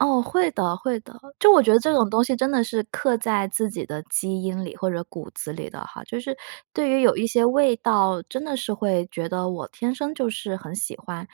哦，会的会的。就我觉得这种东西真的是刻在自己的基因里或者骨子里的哈。就是对于有一些味道真的是会觉得我天生就是很喜欢。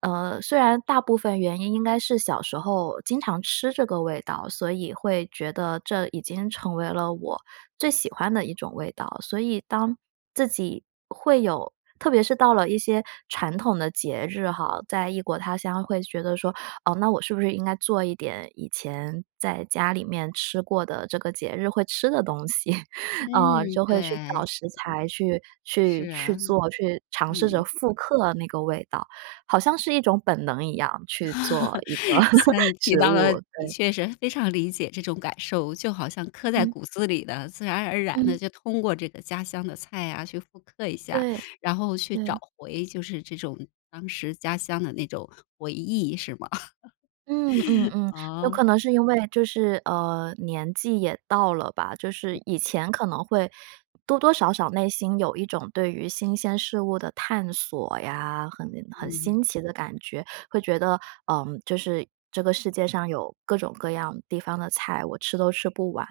嗯，虽然大部分原因应该是小时候经常吃这个味道，所以会觉得这已经成为了我最喜欢的一种味道，所以当自己会有特别是到了一些传统的节日哈，在异国他乡会觉得说，哦，那我是不是应该做一点以前在家里面吃过的这个节日会吃的东西，嗯，嗯，就会去对。找食材去去是去啊，做，去尝试着嗯。复刻那个味道，好像是一种本能一样去做一个 像你提食到了，物，你对。确实非常理解这种感受，就好像刻在嗯。骨子里的，自然而然地嗯。就通过这个家乡的菜啊，去复刻一下，对，然后去对。找回就是这种当时家乡的那种回忆是吗？嗯嗯 嗯，有哦。可能是因为就是，呃，年纪也到了吧。就是嗯。以前可能会多多少少内心有一种对于新鲜事物的探索呀，很很嗯哼。新奇的感觉。会觉得，嗯，就是这个世界上有各种各样地方的菜，我吃都吃不完，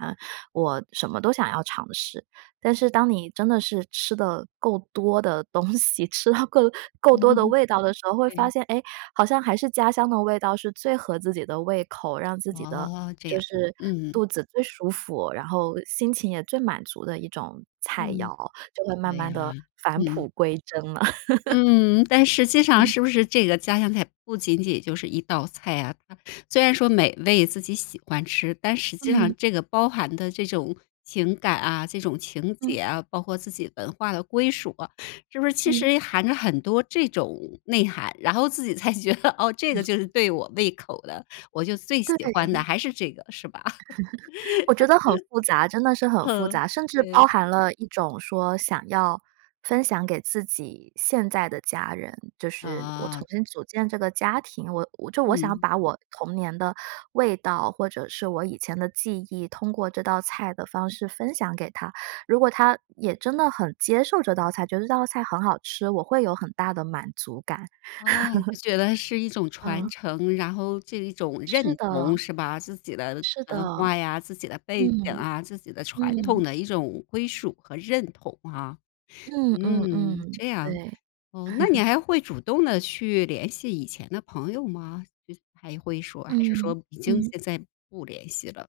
我什么都想要尝试，但是当你真的是吃的够多的东西，吃到够够多的 味道的时候，会发对。现，诶，好像还是家乡的味道是最合自己的胃口，让自己的哦，这就样，是嗯。肚子最舒服，然后心情也最满足的一种菜嗯。肴，就会慢对慢呀。地返嗯。璞归真了。嗯，但实 际上嗯。是不是这个家乡菜不仅仅就是一道菜啊。它虽然说美味自己喜欢吃，但实际嗯。上这个包含的这种情感啊、这种情嗯。结啊，包括自己文化的归属啊，是不是其嗯。实含着很多这种内涵，然后自己才觉得，哦，这个 就是对我胃口的，我就最喜欢的对。还是这个是吧？我觉得很复杂，真的是很复嗯，杂，甚至包对。含了一种说想要分享给自己现在的家人，就是我重哦。新组建这个家庭，我就我想嗯。把我童年的味道，或者是我以前的记忆，通过这道菜的方式分享给他。如果他也真的很接受这道菜，觉得这道菜很好吃，我会有很大的满足感。啊，就 觉得是一种传嗯。承，然后这一种是认的。同是吧。自己的是的。文化呀、自己的背景嗯。啊、自己的传统嗯。的一种归属和认同啊，嗯嗯嗯，嗯，这样。对。哦，那你 还会主动的去联系以前的朋友吗？还会说还是嗯说已经嗯。现在不联系了？